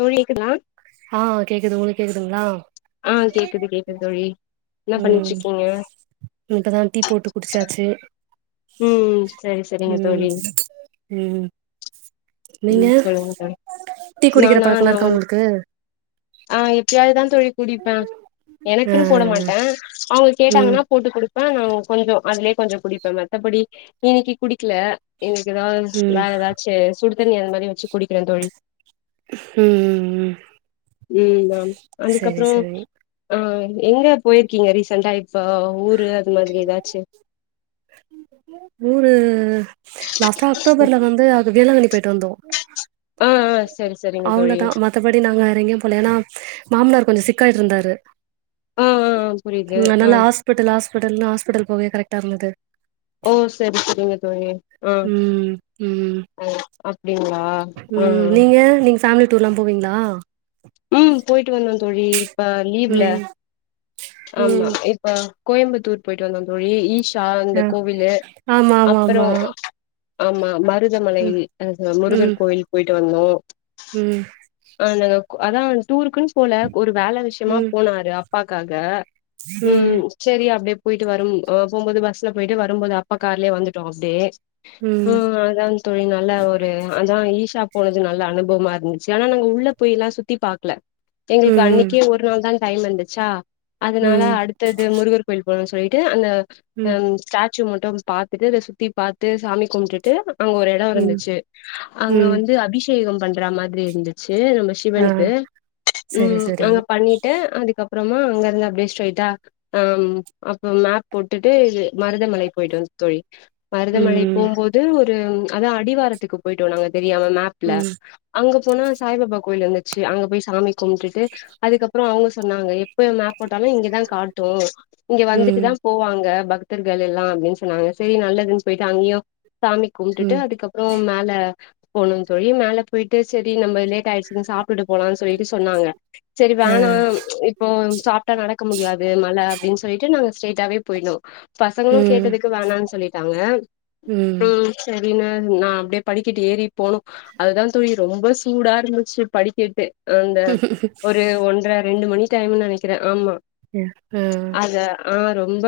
தோழி க்குதா ஆ கேக்குது உங்களுக் கேக்குதுங்களா ஆ கேக்குது கேக்குது தோழி என்ன ம் பண்ணிட்டிருக்கீங்க இப்பதா டீ போட்டு குடிச்சாச்சு ம் சரி சரிங்க தோழி ம் நீங்க ம் சொல்லுங்கங் தோழி டீ குடிக்கிற நானா பழக்கலா நா இருக்கா வந்ச்சு உங்களுக்கு ஆ எப்பயாவதுதா தோழி கூடிப்பே ஆ எனக்குன்னு போட மாட்டே அவுங்க ம் கேட்டாங்ன்னா போட்டு குடுப்பே நா கொஞ்ச அதுலயே கொஞ்சே குடிப்பே மத்தபடி இன்னிக்கி குடிக்கல இன்னிக்கு தா ம் வேற ஏதாச்சு சுடுதண்ணி அந்மாரி வெச்சு குடிக்கிறே தோழி ம் ம் ம் ஆம் சரி அதுக்கப்புறோ சரி ஆ எங்க போயிருக்கீங்க ரீசெண்டா இப்ப ஊரு அது மாதிரி ஏதாச்சு ஊர்ஹூ ம் லாஸ்டா அக்டோபர்ல வந்து அது வேளாங்கண்ணி போயிட்டு வந்தோ ஆ ஆ சரி சரிங்க அவ்ளோதா தோழி மத் மத்தபடி நாங்க வேறங்கேயூ போல ஏன்னா மாமனார் கொஞ்சொ சிக்காயிட்டு இருந்தாரு ஆ ஆ புரியுது அதனால ஆ ஹாஸ்பிட்டல் ஹாஸ்பிடல்ன்னு ஹாஸ்பிட்டல் போகவே கரெக்டா இருந்தது ஓ சரி சரிங்க தோழி ஆ ம் ம் அப்டிங்களா ஆ ம் நீங்க நீங்க ஃபேமிலி டூர்ல்லா போவீங்களா ம் போயிட்டு வந்தோ தோழி இப்ப லீவ்ல ம் ஆமா ம் ப கோயம்பத்தூர் போய்ட்டு வந்தோ தோழி ஈஷ் சா அந்த ஆ கோவிலு ஆமா ஆமா அப்றோ ஆமா ஆமா மருதமலை ம் அது ம் முருகர் கோயில் போயிட்டு வந்தோ ம் ஆ நாங்க அதா டூருக்குன் போல ஒரு வேல விஷ்யமா ம் போனாரு அப்பாக்காக ம் செரி அப்டியே போயிட்டு வரும் போம்போது பஸ்ல போயிட்டு வரும்போது அப்பா கார்லே வந்துட்டோ அப்டியே ம் அதா தோழி நல்ல ஒரு அதா ஈஷா போனது நல்ல அனுபவமா இருந்துச்சு ஆனா நாங்க உள்ள போய்ல்லா சுத் த்தி பாக்ல எங்களுக்கு ம் அன்னிக்கே ஒரு நாள் தா டைம் இருந்துச்சா அதனால ம் அடுத் தது முருகர் கோவில் போனுன் சொல்லிட்டு அந்த அ ம் ஸ்டாச்சூ மட்டு பாத்துட்டு இத சுத்தி பாத்து சாமி கும்பிட்டுட்டு அங்க ஒரு தாவு ம் இருந்துச்சு அங்க ம் வந்து அபிஷேகம் பண்ற மாதிரி இருந்துச்சு நம்ம ஆ சிவனுக் கு சரி ம் சரி அங்க பண்ணிட்டு அதுக்கப்பறமா அங்க இருந்து அப்டியே ஸ்ரெய்ட்டா அம் அப்ப மேப் போட்டுட்டு மருதமலை போய்ட்டோ தோழி மருதமலைக்கு ம் போம்போது ஒரு அதா அடிவாரத்துக்கு போய்ட்டோ நாங்க தெரியாம மேப்ல ம் அங்க போனா சாய்பாபா கோயில் இருந்துச்சு அங்க போய் சாமி கும்ட்டுட்டு அதுக்கப்றோ அவுங்க சொன்னாங்க எப் ப மேப் போட்டாலு இங்கதா காட்டு இங்க வந்துட்டு ம் தா போவாங்க பக்தர்கள் எல்லா அப்டின் சொன்னாங்க சரி நல்லதுன் பேய்ட்டு அங்கயு சாமி கும்ட்டுட்டு ம் அதுக்கப் ப்றோம் மேல போனோ தோழி மேல போய்ட்டு சரி நம்ம லேட் ஆயிட்ச்சுன்னு சாப் பிட்டு போலான் சொல்லிட்டு சொன்னாங்க சரி ஆ வேணாம் இப்போ சாப்ட்டா நடக்க முடியாது மல அப்டின் சொல்லிட்டு நாங்க ஸ்ட்ரைட்டாவே போய்னோ பசங்களு ம் கேட்டதுக்கு வேணான் சொல்லிட்டாங்க ம் சேரின்னு நா அப்டியே படிக்கட்டு ஏறி போனோ அதுதா தோழி ரொம்ப சூடா இருந்துச்சு படிக்கெட்டு அந்த ஒரு ஒன்ற ரெண்டு மணி டைம்ன் நெனக்கிற ஆமா ஆ ஆ அத ஆ ரொம்ப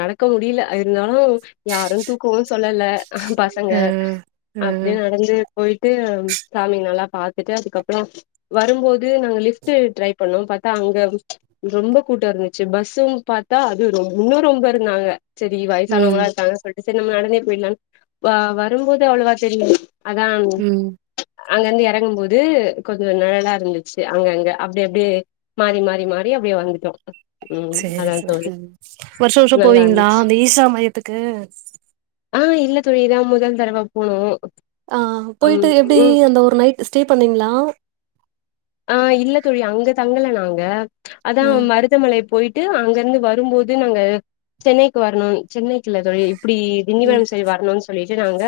நடக்க முடில இருந்தாலு யாரு தூக்கவு சொல்லல பசங்க ஆ அப்டியே நடந்து போய்ட்டு சாமிங் நல்லா பாத்துட்டு அதுக்கப் வ வரும்போது நாங்க லிஃப்ட்டு ட்ரை பண்ணோன் பாத்தா அங்க ரொம்ப கூட்ட இருந்துச்சு பஸ்ஸும் பாத்தா அது ரொம் இன்னு ரொம்ப இருந்தாங்க சேரி ம் வயசானவங்ளா இருக்காங்க சொல்ட்டு சேரி நம்ம நடந்தே போயிட்லான் வ வரும்போது அவ்ளவா தெரி அதா ம் அங்கேந்து எறங்கும் போது கொஞ்ச நிழலா இருந்துச்சு அங்க அங்க அப்டி அப்டியே மாறி மாறி மாறி அப்டியே வந்துட்டோ ம் சேரி அதா தோழி சேரி வருஷோ வருஷோ நல்லா போவீங்களா இருந்துச்சு அந்த ஈசா மையத்துக்கு ஆ இல்ல தோழி இதா முதல் தரவ போனோ ஆ போய்ட்டு ம் எப்டி ம் அந்த ஒரு நைட் ஸ்டே பண்ணீங்ளா ஆ இல்ல தோழி அங்க தங்கல நாங்க அதான் ஆ மருத் தமலை போயிட்டு அங்க இருந்து வரும்போது நாங்க சென்னைக்கு வரணுன் சென்னைக்கு இல்ல தோழி இப்டி ம் திண்டிவனம் சைடு வரணுன் சொல்லிட்டு நாங்க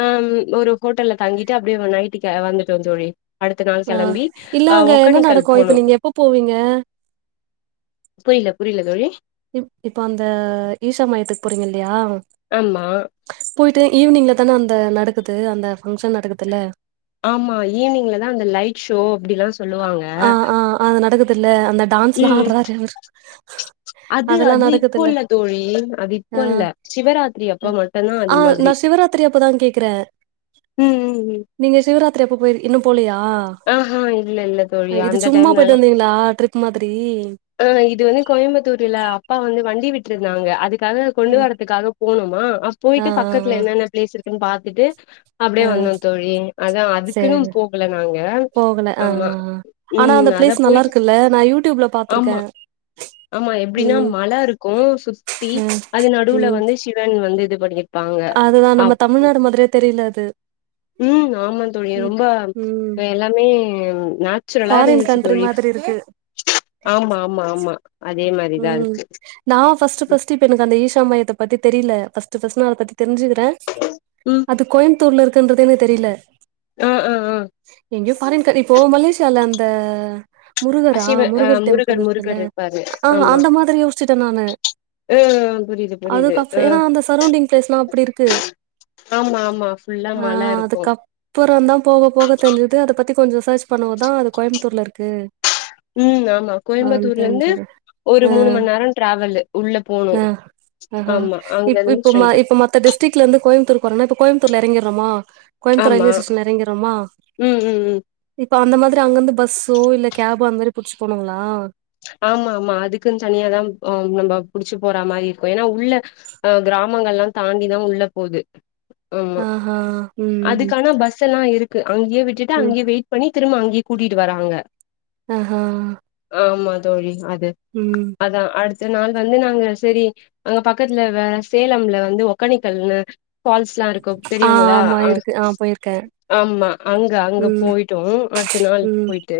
அ ம் ஒரு ஹோட்டல்ல தங்கிட்டு அப்டியே நைட்டுக்கு வந்துட்டோ தோழி அடுத்த நாள் ஆ கெளம்பி இல்ல ஆ அங்க என்ன ஒக்கேனக்கல் நடக்கு இப்ப போனோ நீங்க எப்ப போவீங்க புரில புரில தோழி இப் இப்ப அந்த ஈஷா மையத்துக்கு போறிங்க இல்லயா ஆமா போயிட்டு ஈவினிங்லதான அந்த நடக்குது அந்த பங்க்ஷன் நடக்குதுல்ல ஆமா ஈவினிங்லதா அந்த லைட் ஷோ அப்டிலா சொல்லுவாங்க ஆ ஆ அது நடக்குதுல்ல அந்த டான்ஸ்லா ம் ஆடுறாரு அவரு அது அதெல்லா அது இப்ப நடக்குதுல்ல இல்ல தோழி அது ஆ இப்ப இல்ல சிவராத்திரி அப்ப ம ஆ நா சிவராத்திரி அப்பதா கேக்கற ம் ம் ம் நீங்க சிவராத்திரி அப்ப போயி இன்னு போலயா ஆ ஹா இல்ல இல்ல தோழி இது அந்த சும்மா டைம்லலா போய்ட்டு வந்திங்களா ட்ரிப் மாதிரி ஆ இது வந்து கோயம்புத்தூரில அப்பா வந்து வண்டி விட்ருந்தாங்க அதுக்காக கொண்டு ம். வரதுக்காக போனுமா அ ஆ போயிட்டு ஆ பக்கத்துல என்னென்ன பிளேஸ் இருக்குன் பாத்துட்டு ஆ அப்டியே வந்தோ தோழி அதா அதுக்குனு சேரி போகல நாங்க போகல ஆ ஆமா ஆ ஆ ஆனா அந்த ம் அதா பிளேஸ் நல்லா போயிட்டு இருக்குல்ல நா யூடியூப்ல பாத்திருக்கே ஆமா ஆமா எப்டின்னா ம் மல இருக்கு சுத்தி ம் அது நடுவுல ம் வந்து சிவன் வந்து இது பண்ணி அதுதா நம்ம தமிழ்நாடு மாதிரியே தெரில அது ம் ஆமா தோழி ம் ரொம்ப ம் அங்க எல்லாமே நேச்சுரலா ஃபாரின் இருந்துச்சு கண்ட்ரி தோழி மாதிரி இருக்கு ஆமா ஆமா ஆமா அதே மாரிதா ம் இருக்கு நா ஃபஸ்ட்டு ஃபஸ்ட்டு இப்ப எனக்கு அந்த ஈஷா மையத்த பத்தி தெரில ஃபஸ்ட்டு ஃபஸ்ட்டு நா அத பத்தி தெரிஞ்சு ட்ட ம் அது கோயம்புத்தூர்ல இருக்குன்றதே எனக் தெரில ஆ ஆ ஆ எங்கயோ ஃபாரின் கன் இப்போ மலேசியால அந்த ஆ முருகரா சிவ ஆ முருகர் டெம்பிள் இருக்குல்ல முருகர் இருப்பாரு ஆ ஆமா அந்த மாதிரி யோசிச்சுட்ட நானு ம் புரியுது புரியுது அதுக்கப் அ ஏன்னா அந்த சரௌண்டிங் பிளேஸ்லா அப்டி இருக்கு ஆமா ஆமா ஃபுல்லா மல இருக்கு அப்பறந்தா போக போக தெரிஞ்சுது அத பத்தி கொஞ்ச சர்ச் பண்ணவுந்தா அது கோயம்புத்தூர்ல இருக்கு ம் ஆமா ஆ கோயம்புத்தூர்ல இருந்து தெரிஞ்சது. ஒரு அ மூணு மண் நேர ட்ராவலு உள்ள போனு அ ஆஹ இப் இப்ப ம இப்ப மத்த டிஸ்ட்ரிக்ல இருந்து கோயுத்தூர்க்கு வரோன்னா இப்ப கோயம்புத்தூர்ல எறங்கிர்றமா கோயமுத்தூர் ஆமா ரயில்வே ஸேஷன்ல எறங்கிர்றமா ம் ம் ம் இப்ப அந்த மாதிரி அங்கிருந்து பஸ்ஸோ இல்ல கேபோ அந்த மாரி புடிச்சு போகனுங்ளா ஆமா ஆமா அதுக்குன் தனியாதா ஆ நம்ம புடிச்சி போறா மாரி இருக்கு ஏன்னா உள்ள அ கிராமங்கல்லா தாண்டிதா உள்ள போது ஆமா ஆஹா ம் அதுக்கான பஸ் எல்லா இருக் கு அங்கயே விட்டுட்டு ம் அங்கயே வெயிட் பண்ணி திரும்ப அங்கயே கூட்டிட்டு வராங்க ஆ ஹ ஆமா தோழி அது ம் அதா அடுத்த நாள் வந்து நாங்க செரி அங்க பக்கத்துல வேற சேலம்ல வந்து ஒக்கனிக்கல்னு ஃபால்ஸ்லா இருக்கு ஆ தெரியுங்ளா ஆமா அ இருக்கு ஆ போயிருக்கே. ஆமா அங்க அங்க ம் போயிட்டோ அடுத்த நாள் ம் போய்ட்டு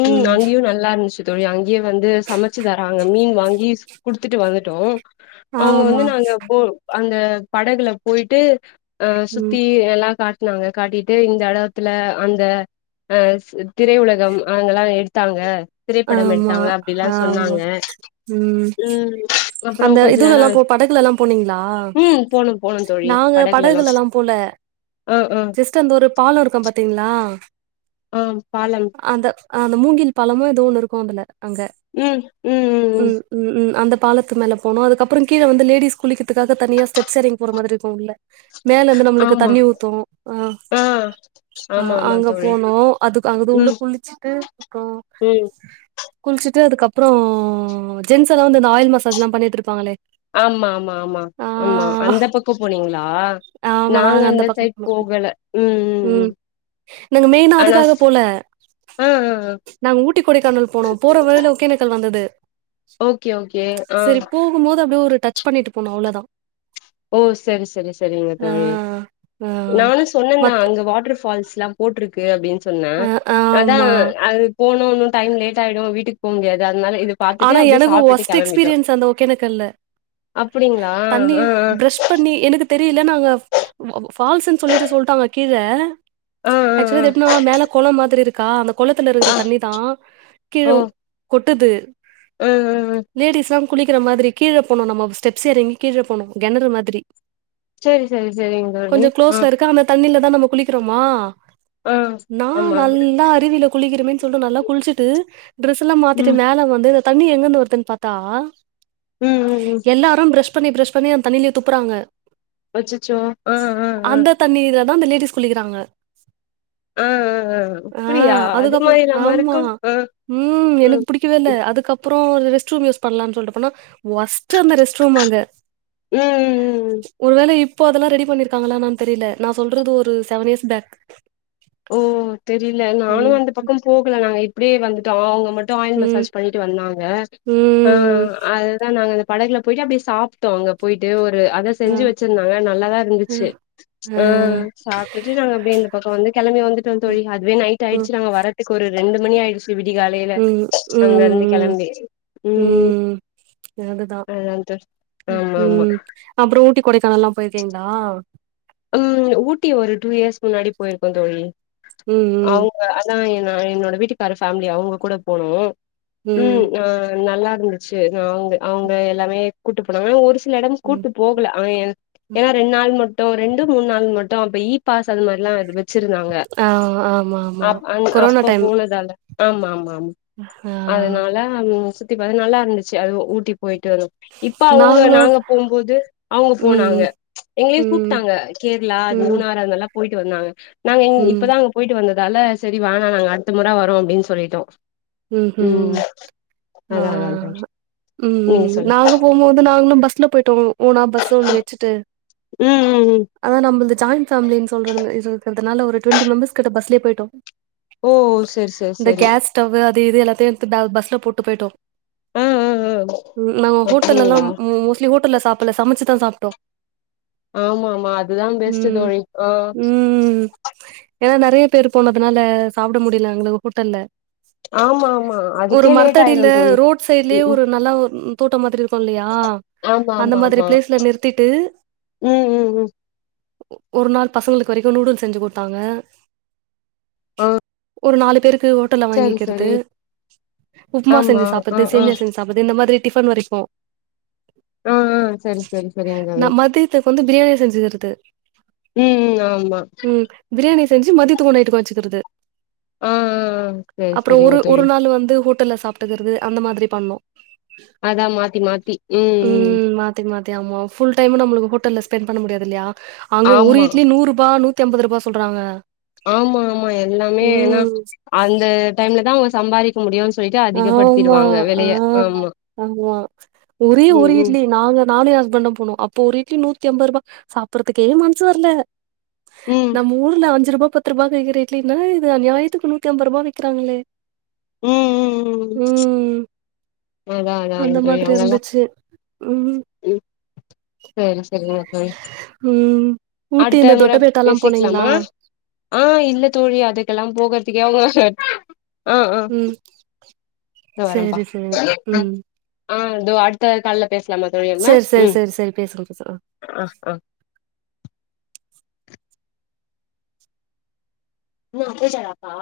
ம் அங்கியு நல்லா இருந்துச்சு தோழி அங்கயே வந்து சமச்சு தராங்க மீன் வாங்கி குடுத்துட்டு வந்துட்டோ அவுங்க ஆமா வந்து நாங்க போ அந்த படகுல போயிட்டு அ ம் சுத்தி எல்லா காட்டுனாங்க காட்டீட்டு இந்த எடத்துல அந்த அ திரை உலகம் அங்கல்லா எடுத்தாங்க திரைப்படம் ஆமா எடுத்தாங்க அப்டிலா ஆமா சொன்னாங்க ம் ம் அப்பறோ அந்த கொஞ்ச நேரோ இதுலல்லா போ படகுலல்லா போனீங்களா? ம் போணு போணு தோழி நாங்க படகுலலா அ அ த்து அந்த ஒரு பாலோ இருக்கு பாத்திங்ளா ஆ பாலம் அந்த அந்த மூங்கில் பாலமு எதோ ஒண்ணு இருக்கு அதுல அங்க ம் ம்ம்ம் ம்ம் அந்த பாலத்து மேல போனு அதுக்கப்பறோ கீழ வந்து லேடீஸ் குளிக்கறத்துக்காக தனியா ஸ்டெப்ஸ் எறங்கி போற மாதிரி இருக்கு உள்ள மேல இருந்து நம்மளுக்கு ஆமா தண்ணீ ஊத்தூ அ ஆ அ ஆமா ஆமா அங்க தோழி போனோ அதுக்கு அங்க தூர்ல ம் குளிச்சிட்டு அப்பறோ ம் குளிச்சுட்டு அதுக்கப்பறோ ஜென்ஸ் எல்லா வந்து இந்த ஆயில் மசாஜ்லா பண்ணிட்ருப்பாங்களே ஆமா ஆமா ஆமா ஆமா அந்த பக்கோ போனீங்களா ஆமா நாங்க அந்த பக்கம் சைட் போனோ போகல ம் ம் ம் நாங்க மெயினா ஆனா அதுக்காக ஸ் போல ஆ ஆ ஆ நாங்க ஊட் ட்டி கொடைக்கானல் போனோ போற வழில ஓகேணக்கல் வந்தது ஓகே ஓகே ஆ சரிப்பூ போம்போது அப்டியே ஒரு டச் பண்ணீட்டு போனோ அவ்ளதா ஓ செரி செரி செரிங்க ஆ தோழி ஆ நானு சொன்னந்தா மத் அங்க வாட்டர் ஃபால்ஸ்லா போட்ருக்கு அப்டின் சொன்னா ஆ அதா ஆமா அது போனு உன்னு டைம் லேட் ஆயிடு வீட்டுக் போ முடியாது அதனால இது பாத்துட்டு ஆனா அப்டியே எனக்கு சாப்டுட்டு ஒஸ்ட் கெளம்பிட்டோ எக்ஸ்பீரியன்ஸ் அந்த அப்படிங்ளா தண்ணீ ப்ரஷ் பண்ணி எனக்கு தெரில நாங்க ப் பால்ஸ்ஸுன் சொல்லீட்டு சொல்ட்டாங்க கீழ ஆ ஆ ஆக்சுலா அது எப்னா மேல கொளோ மாதிரி இருக்கா அந்த கொளத்துல ஆ இருக்கற ஆ தண்ணீ தா கீழ கொட்டுது ம் லேடிஸ்லா குளிக்கற மாதிரி கீழ போனு நம்ம ஸ்டெப்ஸ் எறங்கி கீழ போனும்மா கெணறு மாதிரி செரி செரி செரிங்க தோழி கொஞ்சோ ஆ குளோஸ்ல இருக்கு அந்த தண்ணீலதா நம்ம குளிக்கறமா ஆ நா ஆமா நல்லா அருவில குளிக்கிறமேன் சொல்ட்டு நல்லா குள்ச்சிட்டு ட்ரேஸ் எல்லா மாத்திட்டு ம் மேல வந்து இந்த தண்ணி எங்கருந்து வருதுன் பாத்தா ம் ம் எல்லாரு ப்ரஷ் பண்ணீ ப்ரஷ் பண்ணீ அந்த தண்ணீலே துப்பறாங்க அச்சிச்சோ ம் ம் ம் தண்ணீல தா அந்த லேடிஸ் குளிக்கறாங்க ஆ ஆ அப்டியா அது அதுக்கப்பறோ மாரிலாமா ஆமா இருக்கு ஆ ம் எனக்கு பிடி க்கவே இல்ல அதுக்கப்பறோ ரெஸ்ட் ரூம் யூஸ் பண்லான் சொல்ட்டு போனா ஒஸ்ட்டு அந்த ரெஸ்ட் ரூம் அங்க ம் ம் ம் ம் ஒரு வேல இப்ப அதல்லா ரெடி பண்ணிருக்காங்களா என்னனு தெரில நா சொல்றது ஒரு செவன் இயர்ஸ் பேக் ஓ தெரில நானு ம் அந்த பக்கம் போகல நாங்க இப்டியே வந்துட்டோ அவுங்க மட் டு ஆயில் ம் மசாஜ் பண்ணிட்டு வந்தாங்க அ ம் அதுதா நாங்க அந்த படகுல போயிட்டு அப்டியே சாப் ட்டோ அங்க போயிட்டு ஒரு அத ஆ செஞ்சு வெச்சிருந்தாங்க நல்லாதா அ இருந்துச்சு ஆ சாப்டுட்டு நாங்க அப்டியே இந்த பக்கோ வந்து கெழம்பி வந்துட்டோ ம் தோழி அதுவே நைட் ம் ஆயிடுச்சு நாங்க வரத்துக்கு ஒரு ரெண்டு மணி ஆயிடுச் விடி காலேல ம் அங்க இருந்து ம் ம் கெளம்பி ம் அதுதா அதான் த ஆமா ஆமா அப்புற ஊட்டி கொடைக்கானல்லா போயிருக்கீங்களா ம் ஊட்டி ஒரு டூ இயர்ஸ்க் முன்னாடி போயிருக்கோ தோழி ம் ம் அவுங்க அதா என்னோட என்னோட வீட்டுக்கார ஃபேமிலி அவங்க கூட போனோ ம் அ நல்லா இருந்துச்சு அங்க அவுங்க எல்லாமே கூட்டு போனாங்க ஒரு துல எடம் ம் கூட்டு போகல ஆ என் ம் ஏன்னா ரெண்டு நாள் மட்டும் ரெண் து மூன் நாள் மட்டும் அங் போயி பாஸ் அது மார்ல்லாருந் சிருந்தாங்க ஆ ஆமா ஆமா அப் அங் கொரோனா அப்ப டைம் போனதால ஆம்மா ஆமா ஆமா ஆ அதனால சுத்தி பாத் நல்லா இருந்துச்சு அது ஊட்டி போயிட்டு வரு இப்ப அவுங்க நாங்களு நாங்க போம்போது அவுங்க போனாங்க ம் எங்கலயு ம் கூப்ட்டாங்க கேர்ளா ம் மூனாார் அங்க எல்லா போயிட்டு வந்தாங்க நாங்க இங் ம் இப்பதா அங் போயிட்டு வந்ததால சேரி வேணா நாங்க அடுத்த மொறவரோ அப்டின் சொல்லிட்டோ ம் ம் அதா அதா ம் நீங்க ம் சொல்லு நாங்க போம்போது நாங்ளும் பஸ்ல போயிட்டோ ஓனா பஸ்ச ஒன்னு வச்சுட்டு ம் ம் ம் அதா நம்மள்து ஜாயி்ன் ஃபேமின் சொல்ற இது இவனால ஒரு டொன்வெண்டி மெம்பர்ஸ் கிட்ட பஸ்லே போயிட்டோ ஓ செர் செர் செரி டவ்வு அது இது எல்லாத்தயு ப பஸ்ல போட்டு போயிட்டோ ஆ ஆ ஆ ம் நாங்க ஹோட்டலெல்லா அப்டிங்களா மோஸ்ட்லி ஹோட்டல்ல சாப்பல்ல சமைச்சுதா சாப்ட்டோ ஆமா ஆமா அதுதா பெஸ்ட்டு ம் தோழி ஆ ஏனா நெறைய பேர் போனதுனால சாப்ட முடியல எங்களு ஹோட்டெல்ல ஆமா ஆமா ஒரு அதுக்கே லேட் ஆயிடு மரத்தடியில்ல தோழி ரோட் சைட்லயே ம் ம் ஒரு நல்லா ம் தோட்டம் மாதிரி இருக்கு இல்லயா ஆமா அந்த ஆமா மாதிரி ஆமா பிளேஸ்ல நிறுத்திட்டு ம் ம் ம் ஒரு நாள் பசங்களுக்கு வரைக்கு நூடுல்ஸ் செஞ்சு குடுத்தாங்க ஆ ஒரு நாலு பேருக்கு ஹோட்டல சரி வாங்கிறது சரி உப்புமா ஆமா செஞ்சு ஆ சாப்பறது ஆ சேமியா செஞ்சு சாப்பது இந்த மாரி டிஃபன் வரைக்கு ஆ ஆ சரி சரி சரிங்க தோழி நாம்மது மதியத்துக்கு வந்து பிரியாணி செஞ்சுக்கிறது ம் ம் ஆமா ம் பிரியாணி செஞ்சு மதியத்துக்கு நைட்டுக்கு வச்சுகுறது ஆ ஆ சரி அப்றோ சரிங்க ஒரு தோழி ஒரு நாளு வந்து ஹோட்டல்ல சாப்ட்டுக்கறது அந்த மாரி பண்ணோ அதா மாத்தி மாத்தி உம் த்தி மாத்தி ஆமா ஃபுல் டைம்மோ நம்மளுக்கு ஹோட்டல்ல ஸ்பெண்ட் பண்ண முடியாதுல்லயா அங்க ஒரு ஆமா இட்லி நூறு பா நூத்தி ஐம்பது ரூபா சொல்றாங்க ஆமா ஆமா எல்லாமே ஏன்னா ம் அந்த டைம்ல தாங்க சம்பாரி ஆமா ஆமா ஆமா ஒரே ம் ஓரு ம் இட்லி நாங்க நானு என் ஹஸ்பண்டோ போனோ அப்போ ஒரு இட்லி நூத்தி ஐம்பது ரூபா சாப்பறதுக்கே மன்சு வர்ல ம் நம்ம ஊல அஞ்சி ரூபா பத்து ரூபாக்கி விக்கர இட்லி நா இது அநிஞாயத்துக்கு நூத்தி ஐம்பது ரூபாய்க்கி விக்கிறாங்ளே உம் உம் உம் அதா அதா அந்த தோழி மாதிரி அங்கல்லா இருந்துச்சு ம் ம் சரி சரிங்க ம் ம் ஊட்டி இந்த அடுத்தமொற தொட்டபேட்டால்லா போனீங்களா பேசிக்லாமா ஆ இல்ல தோழி அதுக்கெல்லா போகறதுக்கே அவ்ளதா அ அ ம் தோ வரேம்ப்பா சேரி சேரி ம் ஆ தோ அடுத்த கால்ல பேச்லாமா தோழி இர்னா சேரி சேரி ம் சேரி சேரி பேசுங்க பேசுங்க ஆ ஆ நா போய்ட்டாரா அப்பா